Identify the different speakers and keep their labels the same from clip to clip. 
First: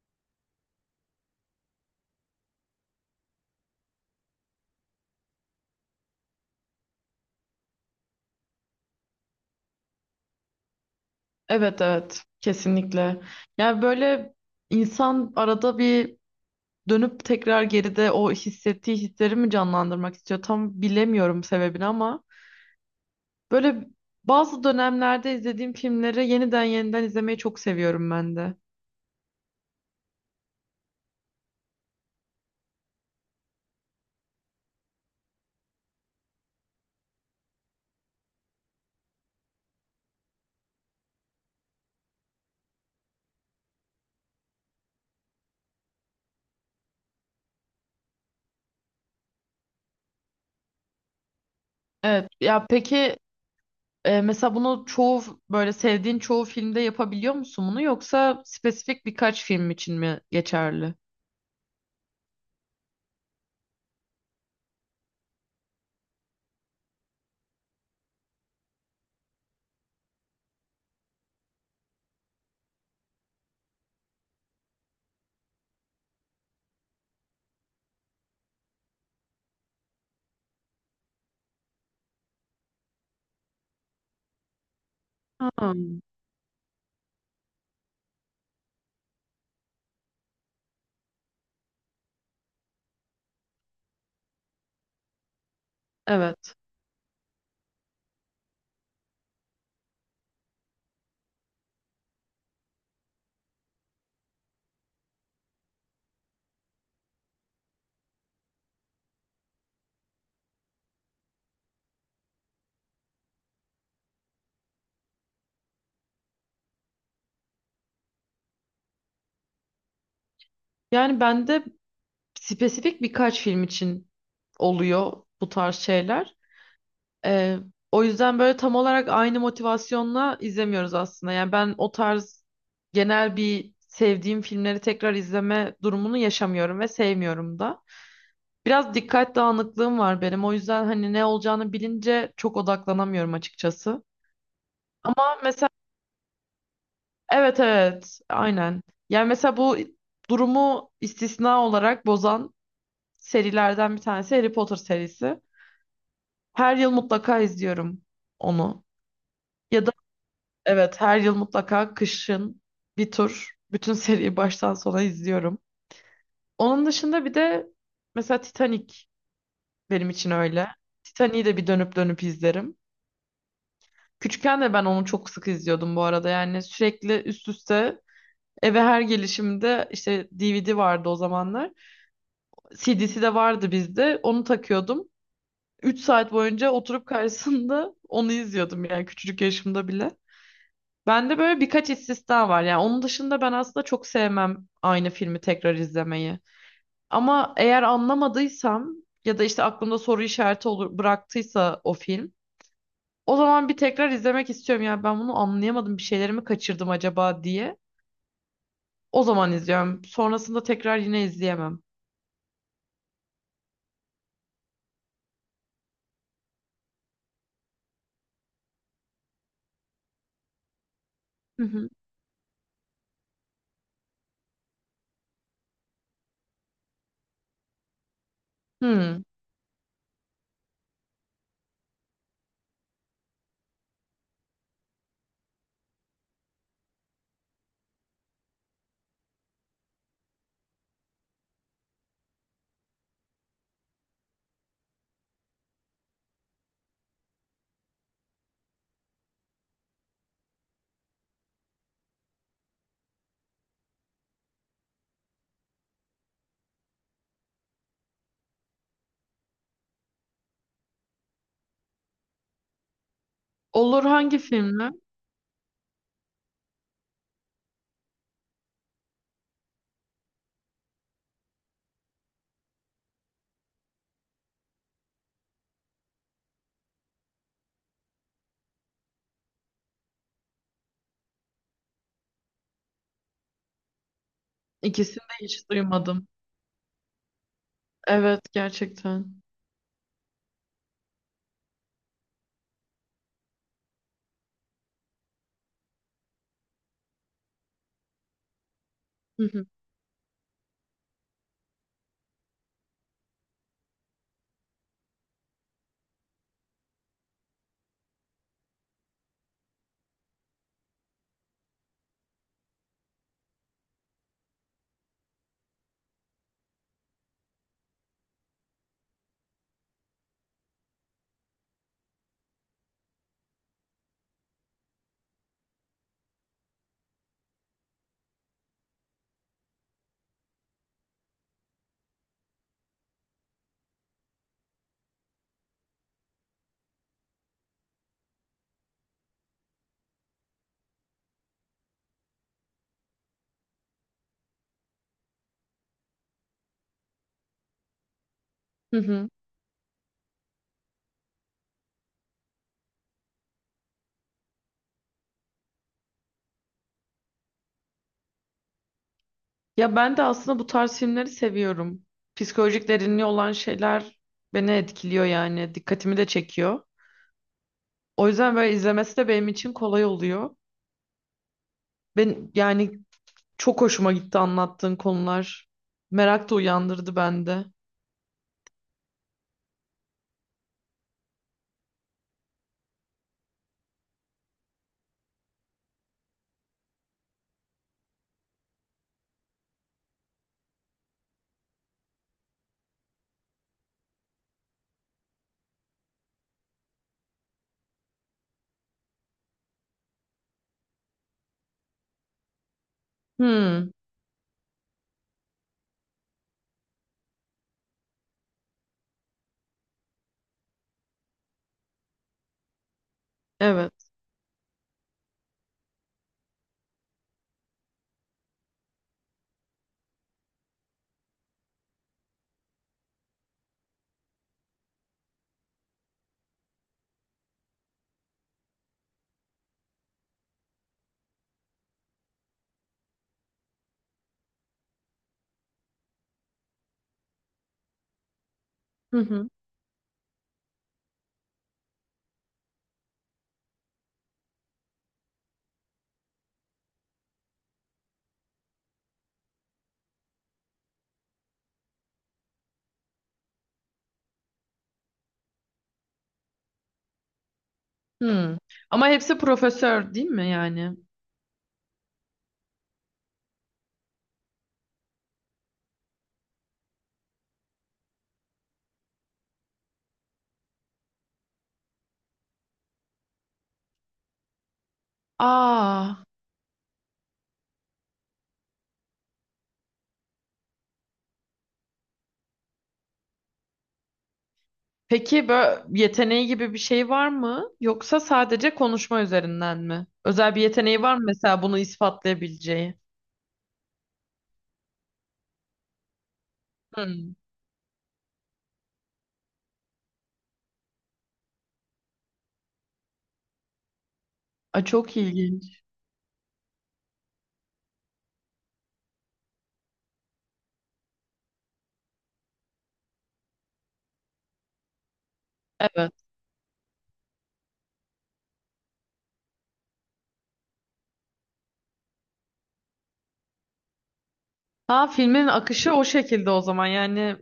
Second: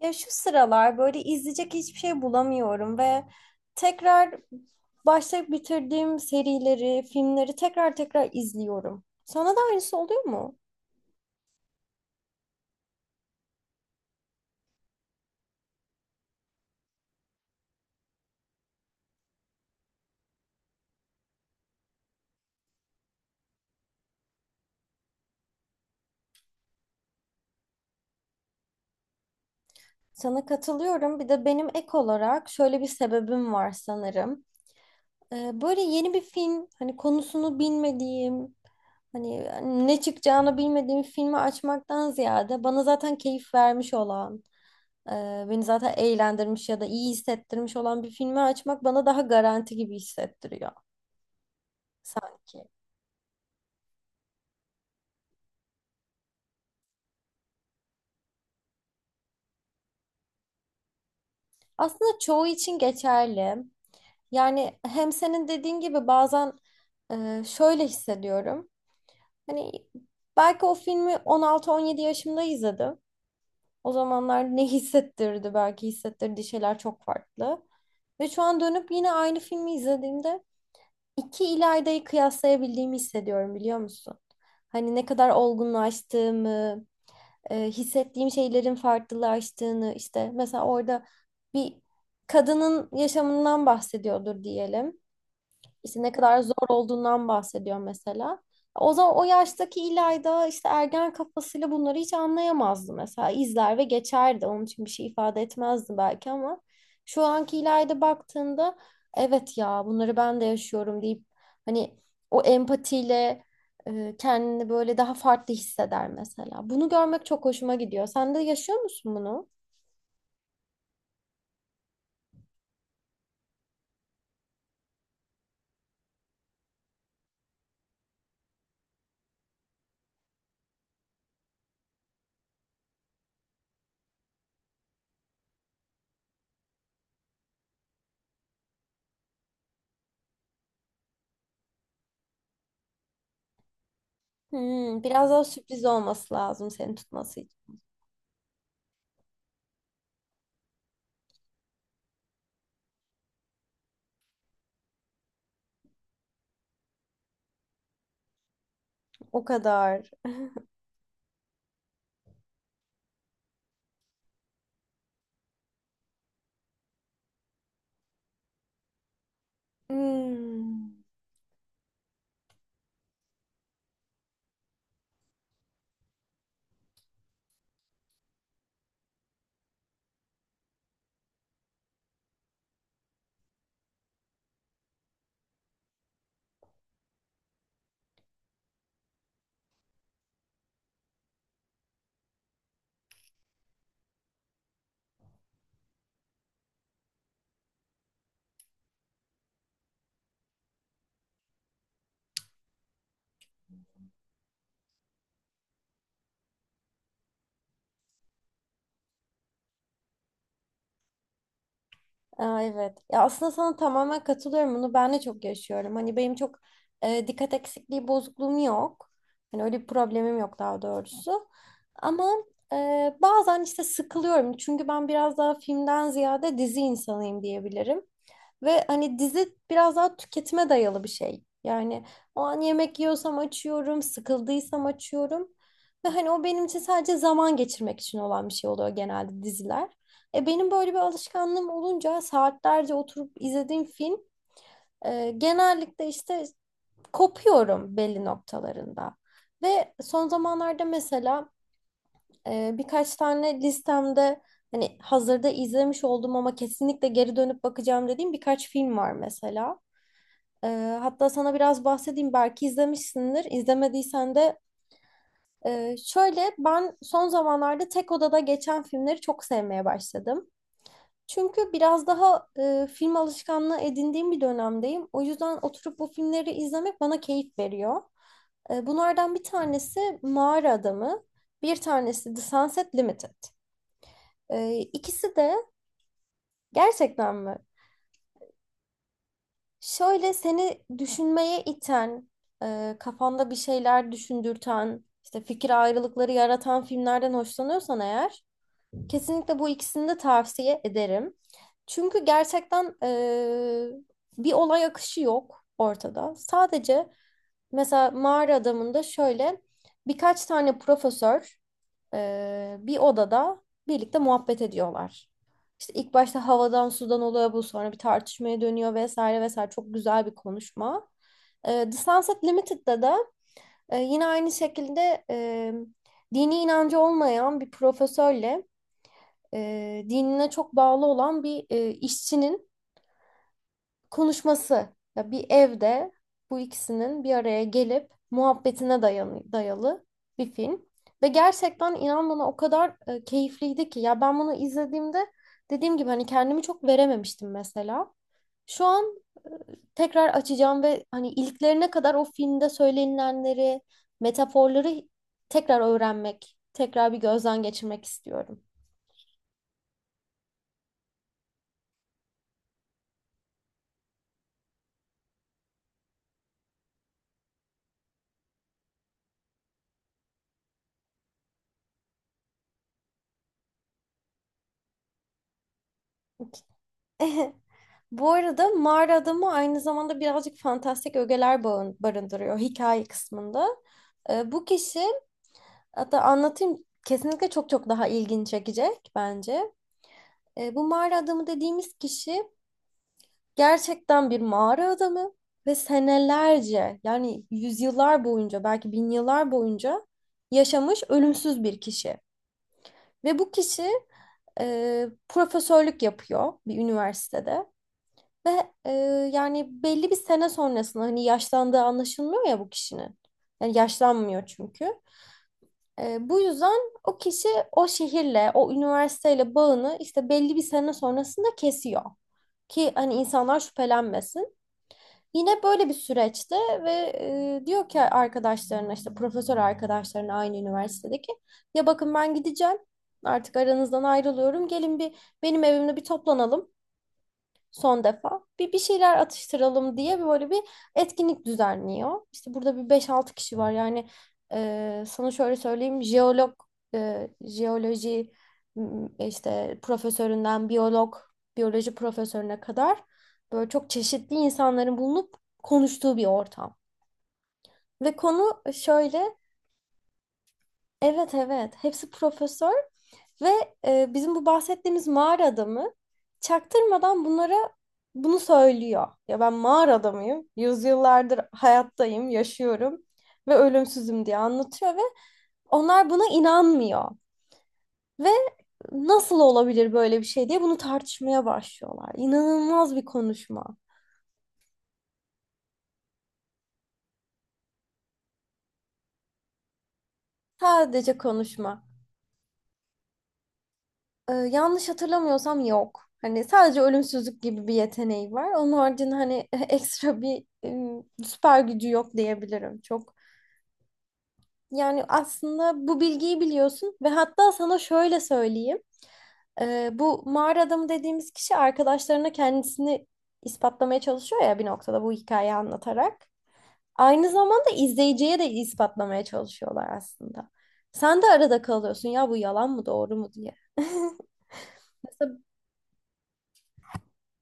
Speaker 1: Ya şu sıralar böyle izleyecek hiçbir şey bulamıyorum ve tekrar başlayıp bitirdiğim serileri, filmleri tekrar tekrar izliyorum. Sana da aynısı oluyor mu?
Speaker 2: Evet evet, kesinlikle. Yani böyle insan arada bir dönüp tekrar geride o hissettiği hisleri mi canlandırmak istiyor? Tam bilemiyorum sebebini ama böyle bazı dönemlerde izlediğim filmleri yeniden yeniden izlemeyi çok seviyorum ben de.
Speaker 1: Sana katılıyorum. Bir de benim ek olarak şöyle bir sebebim var sanırım. Böyle yeni bir film, hani konusunu bilmediğim, hani ne çıkacağını bilmediğim filmi açmaktan ziyade bana zaten keyif vermiş olan beni zaten eğlendirmiş ya da iyi hissettirmiş olan bir filmi açmak bana daha garanti gibi hissettiriyor
Speaker 2: Evet ya
Speaker 1: sanki.
Speaker 2: peki. Mesela bunu çoğu böyle sevdiğin çoğu filmde yapabiliyor musun bunu, yoksa spesifik birkaç film için mi geçerli?
Speaker 1: Aslında çoğu için geçerli. Yani hem senin dediğin gibi bazen şöyle hissediyorum. Hani belki o filmi 16-17 yaşımda izledim. O zamanlar ne hissettirdi? Belki hissettirdiği şeyler çok farklı. Ve şu an dönüp yine aynı filmi izlediğimde iki İlayda'yı kıyaslayabildiğimi hissediyorum, biliyor musun? Hani ne kadar
Speaker 2: Ha,
Speaker 1: olgunlaştığımı, hissettiğim şeylerin farklılaştığını, işte mesela orada bir kadının yaşamından bahsediyordur diyelim. İşte ne kadar
Speaker 2: evet.
Speaker 1: zor olduğundan bahsediyor mesela. O zaman o yaştaki İlayda işte ergen kafasıyla bunları hiç anlayamazdı mesela. İzler ve geçerdi. Onun için bir şey ifade etmezdi belki, ama şu anki İlayda baktığında evet ya bunları ben de yaşıyorum deyip hani o empatiyle kendini böyle daha farklı hisseder mesela. Bunu görmek çok hoşuma gidiyor. Sen de yaşıyor musun bunu?
Speaker 2: Yani bende spesifik birkaç film için oluyor bu tarz şeyler. Ee, O yüzden böyle tam olarak aynı motivasyonla izlemiyoruz aslında. Yani ben o tarz genel bir sevdiğim filmleri tekrar izleme durumunu yaşamıyorum ve sevmiyorum da. Biraz dikkat dağınıklığım var benim. O yüzden hani ne olacağını bilince çok odaklanamıyorum açıkçası.
Speaker 1: Biraz
Speaker 2: Ama
Speaker 1: daha
Speaker 2: mesela
Speaker 1: sürpriz olması lazım seni tutması
Speaker 2: evet
Speaker 1: için.
Speaker 2: evet, aynen. Yani mesela bu durumu istisna olarak bozan serilerden bir tanesi Harry Potter serisi. Her yıl mutlaka izliyorum onu.
Speaker 1: O
Speaker 2: Ya da
Speaker 1: kadar.
Speaker 2: evet, her yıl mutlaka kışın bir tur bütün seriyi baştan sona izliyorum. Onun dışında bir de mesela Titanic benim için öyle.
Speaker 1: Hmm.
Speaker 2: Titanic'i de bir dönüp dönüp izlerim. Küçükken de ben onu çok sık izliyordum bu arada. Yani sürekli üst üste eve her gelişimde işte DVD vardı o zamanlar. CD'si de vardı bizde. Onu takıyordum. Üç saat boyunca oturup karşısında onu izliyordum yani küçücük yaşımda bile. Bende böyle birkaç istisna var. Yani onun dışında ben aslında çok sevmem aynı filmi tekrar izlemeyi. Ama eğer anlamadıysam ya da işte aklımda soru işareti olur, bıraktıysa o film, o zaman bir tekrar izlemek istiyorum. Yani ben bunu anlayamadım. Bir şeylerimi kaçırdım acaba diye. O zaman izliyorum. Sonrasında tekrar yine izleyemem.
Speaker 1: Aa, evet. Ya aslında sana tamamen katılıyorum. Bunu ben de çok yaşıyorum. Hani benim çok dikkat eksikliği bozukluğum yok. Hani öyle bir problemim yok, daha doğrusu.
Speaker 2: Hı hı.
Speaker 1: Ama bazen işte sıkılıyorum. Çünkü ben biraz daha filmden ziyade dizi insanıyım diyebilirim. Ve hani
Speaker 2: Hmm.
Speaker 1: dizi biraz daha tüketime dayalı bir şey. Yani o an yemek yiyorsam açıyorum, sıkıldıysam açıyorum. Ve hani o benim için sadece zaman geçirmek için olan bir şey oluyor, genelde diziler. E benim böyle bir alışkanlığım olunca saatlerce oturup izlediğim film genellikle işte kopuyorum belli noktalarında. Ve son zamanlarda mesela birkaç tane listemde hani hazırda izlemiş olduğum ama kesinlikle geri dönüp bakacağım dediğim birkaç film var mesela. Hatta sana biraz bahsedeyim, belki izlemişsindir.
Speaker 2: Olur,
Speaker 1: İzlemediysen
Speaker 2: hangi
Speaker 1: de
Speaker 2: filmle?
Speaker 1: şöyle, ben son zamanlarda tek odada geçen filmleri çok sevmeye başladım. Çünkü biraz daha film alışkanlığı edindiğim bir dönemdeyim. O yüzden oturup bu filmleri izlemek bana keyif veriyor. Bunlardan bir tanesi Mağara Adamı, bir tanesi The Sunset Limited.
Speaker 2: İkisini
Speaker 1: İkisi
Speaker 2: de
Speaker 1: de
Speaker 2: hiç duymadım.
Speaker 1: gerçekten mi?
Speaker 2: Evet, gerçekten.
Speaker 1: Şöyle, seni düşünmeye iten, kafanda bir şeyler düşündürten, işte fikir ayrılıkları yaratan filmlerden hoşlanıyorsan eğer,
Speaker 2: Hı
Speaker 1: kesinlikle
Speaker 2: hı.
Speaker 1: bu ikisini de tavsiye ederim. Çünkü gerçekten bir olay akışı yok ortada. Sadece mesela Mağara Adamı'nda şöyle birkaç tane profesör bir odada birlikte muhabbet ediyorlar. İşte ilk başta havadan sudan oluyor bu, sonra bir tartışmaya dönüyor vesaire vesaire, çok güzel bir konuşma. The Sunset Limited'da da yine aynı şekilde dini inancı olmayan bir profesörle dinine çok bağlı olan bir işçinin konuşması. Ya bir evde bu ikisinin bir araya gelip muhabbetine dayalı bir film. Ve gerçekten inan bana o kadar keyifliydi ki. Ya ben bunu izlediğimde dediğim gibi hani kendimi çok verememiştim mesela. Şu
Speaker 2: Hı
Speaker 1: an
Speaker 2: hı.
Speaker 1: tekrar açacağım ve hani iliklerine kadar o filmde söylenilenleri, metaforları tekrar öğrenmek, tekrar bir gözden geçirmek istiyorum.
Speaker 2: Ya ben de aslında bu tarz filmleri seviyorum. Psikolojik derinliği olan şeyler beni etkiliyor yani. Dikkatimi de çekiyor. O yüzden böyle izlemesi de benim için kolay oluyor. Ben yani çok hoşuma gitti anlattığın konular. Merak da uyandırdı bende.
Speaker 1: Bu arada Mağara Adamı aynı zamanda birazcık fantastik ögeler barındırıyor hikaye kısmında. Bu kişi hatta anlatayım, kesinlikle çok çok daha ilgini çekecek bence. Bu mağara adamı dediğimiz kişi gerçekten bir mağara adamı ve senelerce, yani yüzyıllar boyunca, belki bin yıllar boyunca yaşamış ölümsüz bir kişi. Ve bu kişi
Speaker 2: Hmm,
Speaker 1: profesörlük yapıyor bir üniversitede. Ve yani belli bir sene sonrasında hani yaşlandığı anlaşılmıyor ya bu kişinin. Yani
Speaker 2: evet.
Speaker 1: yaşlanmıyor çünkü. Bu yüzden o kişi o şehirle, o üniversiteyle bağını işte belli bir sene sonrasında kesiyor. Ki hani insanlar şüphelenmesin. Yine böyle bir süreçte ve diyor ki arkadaşlarına, işte profesör arkadaşlarına aynı üniversitedeki, ya bakın ben gideceğim, artık aranızdan ayrılıyorum, gelin bir benim evimde bir toplanalım son defa. Bir şeyler
Speaker 2: Hı hı.
Speaker 1: atıştıralım diye böyle bir etkinlik düzenliyor. İşte burada bir beş altı kişi var. Yani sana şöyle söyleyeyim. Jeolog, jeoloji m, işte profesöründen biyolog, biyoloji profesörüne kadar böyle çok çeşitli insanların bulunup konuştuğu bir ortam. Ve konu
Speaker 2: Hmm. Ama
Speaker 1: şöyle.
Speaker 2: hepsi profesör değil mi yani?
Speaker 1: Evet evet, hepsi profesör ve bizim bu bahsettiğimiz mağara adamı çaktırmadan bunlara bunu söylüyor. Ya ben mağara adamıyım, yüzyıllardır hayattayım, yaşıyorum ve ölümsüzüm diye anlatıyor ve onlar
Speaker 2: Aa,
Speaker 1: buna inanmıyor. Ve nasıl olabilir böyle bir şey diye bunu tartışmaya başlıyorlar. İnanılmaz bir konuşma.
Speaker 2: peki böyle yeteneği gibi bir şey var mı? Yoksa sadece konuşma üzerinden mi? Özel bir yeteneği var
Speaker 1: Sadece
Speaker 2: mı mesela, bunu
Speaker 1: konuşma.
Speaker 2: ispatlayabileceği?
Speaker 1: Yanlış hatırlamıyorsam yok. Hani sadece
Speaker 2: Hmm.
Speaker 1: ölümsüzlük gibi bir yeteneği var. Onun haricinde hani ekstra bir süper gücü yok diyebilirim.
Speaker 2: Aa,
Speaker 1: Yani
Speaker 2: çok ilginç.
Speaker 1: aslında bu bilgiyi biliyorsun ve hatta sana şöyle söyleyeyim. Bu mağara adamı dediğimiz kişi arkadaşlarına kendisini ispatlamaya çalışıyor ya bir noktada bu hikayeyi
Speaker 2: Evet.
Speaker 1: anlatarak. Aynı zamanda izleyiciye de ispatlamaya çalışıyorlar aslında. Sen de arada kalıyorsun ya, bu yalan mı doğru mu diye.
Speaker 2: Ha,
Speaker 1: Mesela
Speaker 2: filmin akışı o şekilde o zaman yani,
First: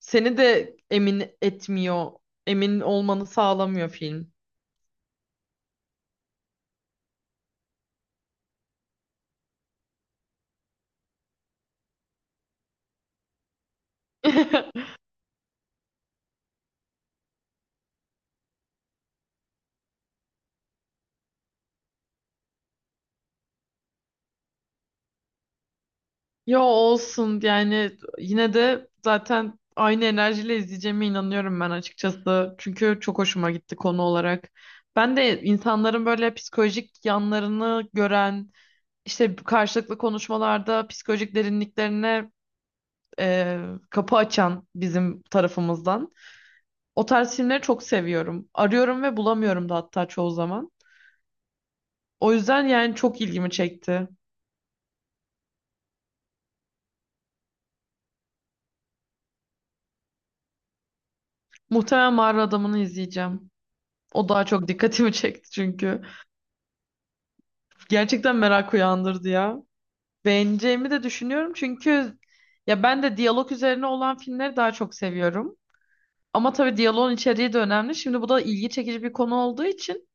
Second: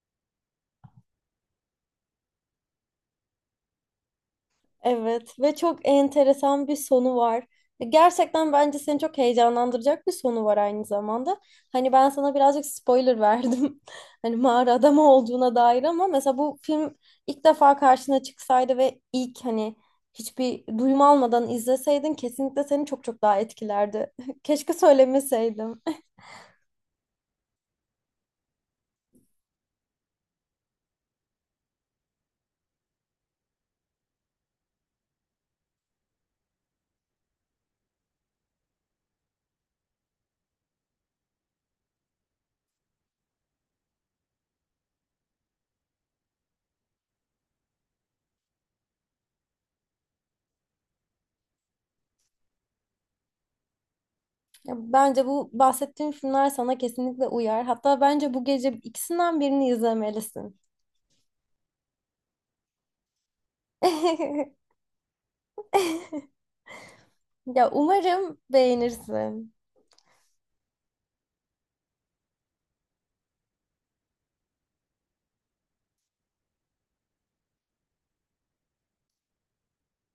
Speaker 2: seni de emin etmiyor. Emin olmanı sağlamıyor film.
Speaker 1: Evet, ve çok enteresan bir sonu var. Gerçekten bence seni çok heyecanlandıracak bir sonu var aynı zamanda. Hani ben sana birazcık spoiler verdim. Hani mağara adamı olduğuna dair, ama mesela bu film ilk defa karşına çıksaydı ve ilk, hani hiçbir duyum almadan izleseydin, kesinlikle seni çok çok daha etkilerdi. Keşke söylemeseydim.
Speaker 2: Yo, olsun yani, yine de zaten aynı enerjiyle izleyeceğime inanıyorum ben açıkçası. Çünkü çok hoşuma gitti konu olarak. Ben de insanların böyle psikolojik yanlarını gören, işte karşılıklı konuşmalarda psikolojik derinliklerine e, kapı açan bizim tarafımızdan. O tarz filmleri çok seviyorum. Arıyorum ve bulamıyorum da hatta çoğu zaman. O yüzden yani çok ilgimi çekti.
Speaker 1: Ya bence bu bahsettiğim filmler sana kesinlikle uyar. Hatta bence bu gece ikisinden birini izlemelisin.
Speaker 2: Muhtemelen Mağara Adamı'nı izleyeceğim. O daha çok dikkatimi çekti çünkü.
Speaker 1: Ya
Speaker 2: Gerçekten
Speaker 1: umarım
Speaker 2: merak uyandırdı
Speaker 1: beğenirsin.
Speaker 2: ya. Beğeneceğimi de düşünüyorum çünkü ya, ben de diyalog üzerine olan filmleri daha çok seviyorum. Ama tabii diyaloğun içeriği de önemli. Şimdi bu da ilgi çekici bir konu olduğu için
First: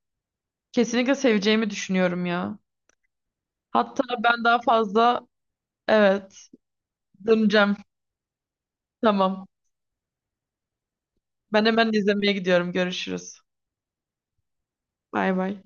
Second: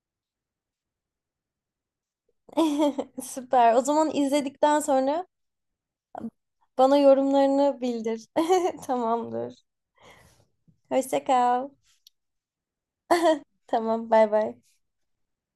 Speaker 2: kesinlikle seveceğimi düşünüyorum ya.
Speaker 1: Süper. O
Speaker 2: Hatta
Speaker 1: zaman
Speaker 2: ben daha
Speaker 1: izledikten sonra
Speaker 2: fazla, evet,
Speaker 1: bana
Speaker 2: döneceğim.
Speaker 1: yorumlarını bildir.
Speaker 2: Tamam.
Speaker 1: Tamamdır. Hoşça
Speaker 2: Ben
Speaker 1: kal.
Speaker 2: hemen izlemeye gidiyorum. Görüşürüz.
Speaker 1: Tamam, bay bay.
Speaker 2: Bay bay.